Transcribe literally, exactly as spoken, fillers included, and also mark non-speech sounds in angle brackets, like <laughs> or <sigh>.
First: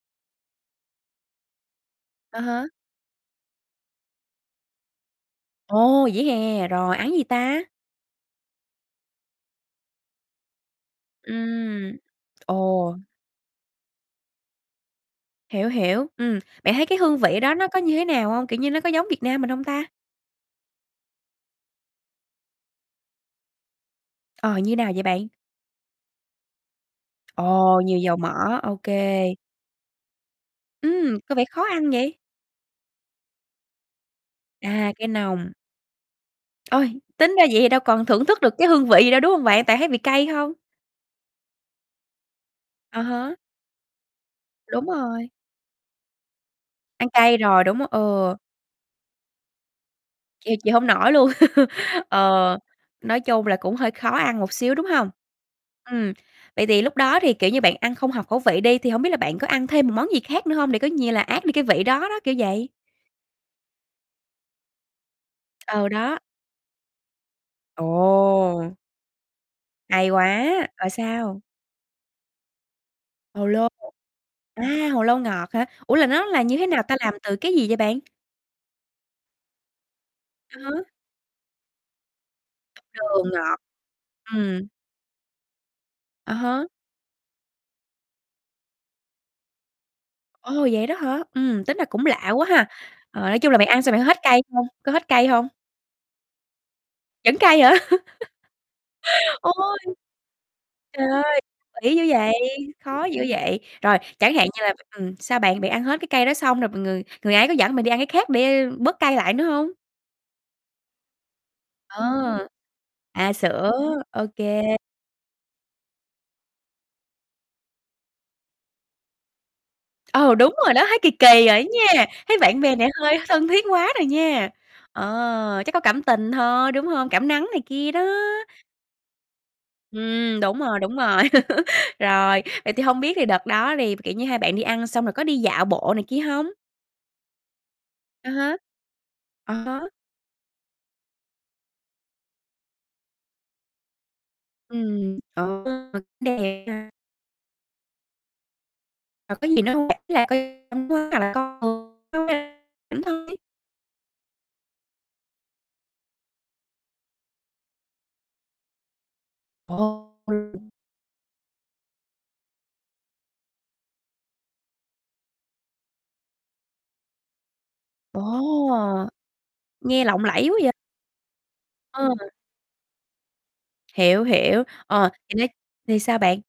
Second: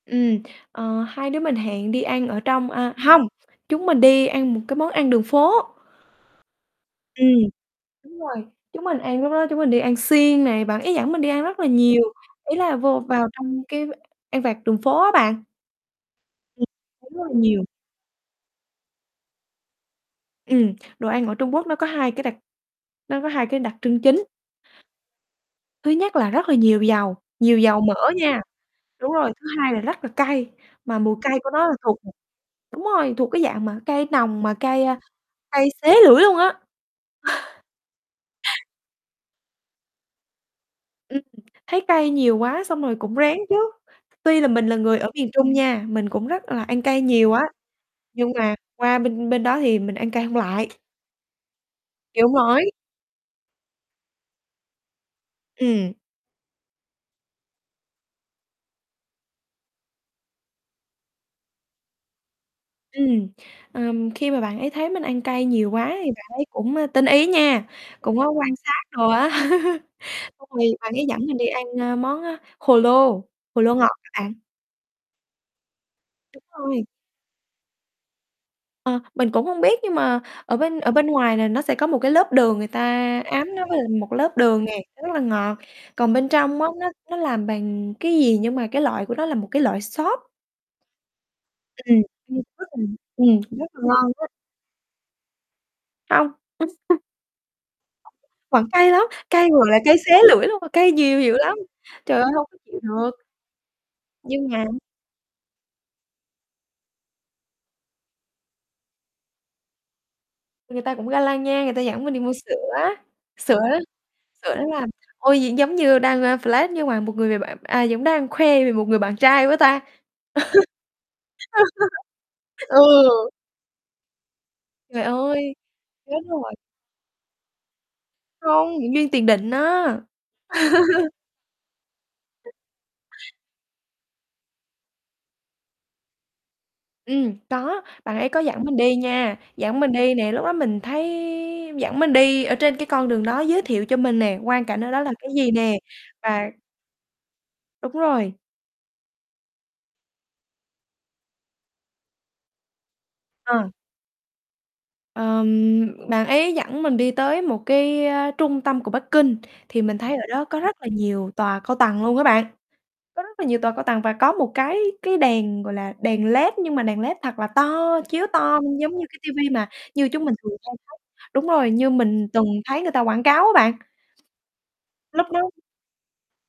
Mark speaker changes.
Speaker 1: Ừm, ờ, hai đứa mình hẹn đi ăn
Speaker 2: À
Speaker 1: ở
Speaker 2: há.
Speaker 1: trong à, hông, chúng mình đi ăn một cái món ăn đường phố.
Speaker 2: Ồ, vỉa hè? Rồi ăn gì
Speaker 1: Ừm,
Speaker 2: ta?
Speaker 1: đúng rồi. Chúng mình ăn lúc đó chúng mình đi ăn xiên nè. Bạn ấy dẫn mình đi ăn rất là
Speaker 2: Ừm,
Speaker 1: nhiều, ý là
Speaker 2: ồ.
Speaker 1: vô vào trong cái ăn vặt đường phố á bạn.
Speaker 2: Hiểu, hiểu. Ừm,
Speaker 1: Ừm,
Speaker 2: bạn thấy cái
Speaker 1: thấy
Speaker 2: hương
Speaker 1: rất là
Speaker 2: vị đó
Speaker 1: nhiều.
Speaker 2: nó có như thế nào hông? Kiểu như nó có giống Việt Nam mình hông ta?
Speaker 1: Ừm, đồ ăn ở Trung Quốc nó có hai cái đặc nó có hai cái đặc trưng chính.
Speaker 2: Ờ, như nào vậy bạn?
Speaker 1: Thứ nhất là rất là nhiều dầu, nhiều
Speaker 2: Ồ,
Speaker 1: dầu
Speaker 2: nhiều
Speaker 1: mỡ
Speaker 2: dầu
Speaker 1: nha.
Speaker 2: mỡ. OK.
Speaker 1: Đúng rồi, thứ hai là rất là cay. Mà mùi
Speaker 2: Ừm, có
Speaker 1: cay
Speaker 2: vẻ
Speaker 1: của
Speaker 2: khó
Speaker 1: nó là
Speaker 2: ăn
Speaker 1: thuộc một
Speaker 2: vậy?
Speaker 1: đúng rồi, thuộc cái dạng mà cay nồng, mà cay,
Speaker 2: À,
Speaker 1: a,
Speaker 2: cay nồng.
Speaker 1: cay xé lưỡi luôn á.
Speaker 2: Ôi, tính ra vậy
Speaker 1: <chuckles>
Speaker 2: thì đâu còn thưởng thức được cái hương vị gì đâu, đúng hông bạn? Tại thấy vị cay không?
Speaker 1: Ừm, thấy cay nhiều quá xong rồi
Speaker 2: À
Speaker 1: cũng
Speaker 2: há.
Speaker 1: rén chứ. Tuy là mình là
Speaker 2: Đúng
Speaker 1: người ở miền
Speaker 2: rồi.
Speaker 1: Trung nha, mình cũng rất là hay ăn cay
Speaker 2: Ăn
Speaker 1: nhiều
Speaker 2: cay
Speaker 1: á,
Speaker 2: rồi, đúng
Speaker 1: nhưng
Speaker 2: ừ.
Speaker 1: mà qua bên bên đó thì mình ăn cay hông
Speaker 2: Chịu
Speaker 1: lại.
Speaker 2: chịu hông nổi luôn. <laughs>
Speaker 1: Chịu hông
Speaker 2: Ờ,
Speaker 1: nổi.
Speaker 2: nói chung là cũng hơi khó ăn một xíu, đúng hông?
Speaker 1: Ừm.
Speaker 2: Ừm, vậy thì lúc đó thì, kiểu như, bạn ăn không hợp khẩu vị đi, thì hông biết là bạn có ăn thêm một món gì khác nữa hông để coi như là át đi cái vị đó đó, kiểu vậy?
Speaker 1: Ừm. Ờm, khi mà bạn ấy thấy mình ăn cay nhiều quá
Speaker 2: Ừ,
Speaker 1: thì
Speaker 2: đó.
Speaker 1: bạn ấy cũng, ơ, tinh ý nha, cũng có quan
Speaker 2: Ồ!
Speaker 1: sát đồ á. <chuckles>
Speaker 2: Hay quá,
Speaker 1: Xong rồi
Speaker 2: rồi
Speaker 1: bạn ấy dẫn mình
Speaker 2: sao?
Speaker 1: đi ăn, ơ, món, ơ, hồ lô,
Speaker 2: Hồ
Speaker 1: hồ
Speaker 2: lô,
Speaker 1: lô ngọt á bạn.
Speaker 2: a, hồ lô ngọt hả? Ủa, là nó là
Speaker 1: Đúng
Speaker 2: như thế
Speaker 1: rồi.
Speaker 2: nào ta, làm từ cái gì vậy bạn?
Speaker 1: Ờ, mình cũng hông biết nhưng mà ở
Speaker 2: À
Speaker 1: bên ở
Speaker 2: há.
Speaker 1: bên ngoài này nó sẽ có một cái lớp đường, người ta
Speaker 2: Đường
Speaker 1: áo
Speaker 2: ngọt,
Speaker 1: nó với lại một cái lớp đường
Speaker 2: ừm.
Speaker 1: nè, nó rất là ngọt. Còn bên
Speaker 2: À
Speaker 1: trong
Speaker 2: há.
Speaker 1: á, nó nó làm bằng cái gì nhưng mà cái loại của nó là một cái loại xốp.
Speaker 2: Ồ, vậy đó hả? Ừm, tính ra
Speaker 1: Ừm,
Speaker 2: cũng lạ
Speaker 1: ăn
Speaker 2: quá
Speaker 1: rất
Speaker 2: ha.
Speaker 1: là
Speaker 2: Ờ, nói
Speaker 1: ừm,
Speaker 2: chung là
Speaker 1: rất
Speaker 2: bạn
Speaker 1: là
Speaker 2: ăn xong bạn có
Speaker 1: ngon
Speaker 2: hết
Speaker 1: á.
Speaker 2: cay hông? Có hết cay hông?
Speaker 1: Hông. <chuckles>
Speaker 2: Vẫn cay hả?
Speaker 1: Vẫn cay lắm,
Speaker 2: <laughs>
Speaker 1: cay gọi là
Speaker 2: Ôi.
Speaker 1: cay xé lưỡi luôn. Cay
Speaker 2: Trời
Speaker 1: nhiều dữ
Speaker 2: ơi,
Speaker 1: lắm,
Speaker 2: kĩ dữ
Speaker 1: trời ơi,
Speaker 2: vậy,
Speaker 1: hông có chịu
Speaker 2: khó
Speaker 1: được.
Speaker 2: dữ vậy. Rồi, chẳng hạn
Speaker 1: Nhưng
Speaker 2: như
Speaker 1: mà
Speaker 2: là ừm, sao bạn? Bạn ăn hết cái cay đó xong, rồi người người ấy có dẫn bạn đi ăn cái khác để bớt cay lại nữa hông?
Speaker 1: Người ta cũng ga lăng nha, người ta dẫn
Speaker 2: Ờ,
Speaker 1: mình đi mua sữa,
Speaker 2: à,
Speaker 1: sữa
Speaker 2: sữa, ô
Speaker 1: sữa nó
Speaker 2: kê.
Speaker 1: làm ôi, vậy giống như đang, ơ, flex nhưng mà một người b bạn à, giống đang khoe về một người bạn trai quá ta.
Speaker 2: Ừ, đúng rồi đó, thấy kì kì rồi đó nha. Thấy bạn
Speaker 1: <laughs>
Speaker 2: bè
Speaker 1: Ừ.
Speaker 2: này hơi thân thiết quá rồi nha.
Speaker 1: Trời ơi,
Speaker 2: Ờ, chắc có cảm
Speaker 1: chết
Speaker 2: tình
Speaker 1: rồi.
Speaker 2: thôi, đúng hông? Cảm nắng này kia đó.
Speaker 1: Hông, duyên tiền định á.
Speaker 2: Ừm, đúng rồi, đúng
Speaker 1: <laughs>
Speaker 2: rồi. <laughs> Rồi, vậy thì hông biết thì đợt đó đi, kiểu như, hai bạn đi ăn xong rồi có đi dạo bộ này kia hông?
Speaker 1: Ừm, có, bạn ấy
Speaker 2: À
Speaker 1: có
Speaker 2: há.
Speaker 1: dẫn mình đi nha,
Speaker 2: À
Speaker 1: dẫn
Speaker 2: há.
Speaker 1: mình đi nè. Lúc đó mình thấy dẫn mình đi ở trên cái con đường đó, giới thiệu cho mình nè, quang cảnh ở đó là
Speaker 2: Ừm,
Speaker 1: cái gì nè. Và
Speaker 2: <unintelligible>
Speaker 1: Đúng rồi.
Speaker 2: Và có gì nữa hông bạn? Ý là <unintelligible>
Speaker 1: Ờ. Ờm, bạn ấy dẫn mình đi tới một cái, ơ, trung tâm của Bắc Kinh. Thì
Speaker 2: Ồ.
Speaker 1: mình thấy ở đó có
Speaker 2: <unintelligible>
Speaker 1: rất là nhiều tòa cao tầng luôn các bạn, có rất là nhiều tòa cao tầng, và có một cái cái đèn, gọi là, đèn LED, nhưng mà đèn LED thật là to,
Speaker 2: Ồ!
Speaker 1: chiếu to giống như cái ti vi mà
Speaker 2: Nghe
Speaker 1: như
Speaker 2: lộng
Speaker 1: chúng mình
Speaker 2: lẫy
Speaker 1: thường
Speaker 2: quá vậy.
Speaker 1: hay thấy đúng rồi, như
Speaker 2: Ờ.
Speaker 1: mình từng thấy người ta quảng cáo á bạn.
Speaker 2: Hiểu, hiểu, ờ,
Speaker 1: Lúc
Speaker 2: <unintelligible>
Speaker 1: đó
Speaker 2: thì sao bạn?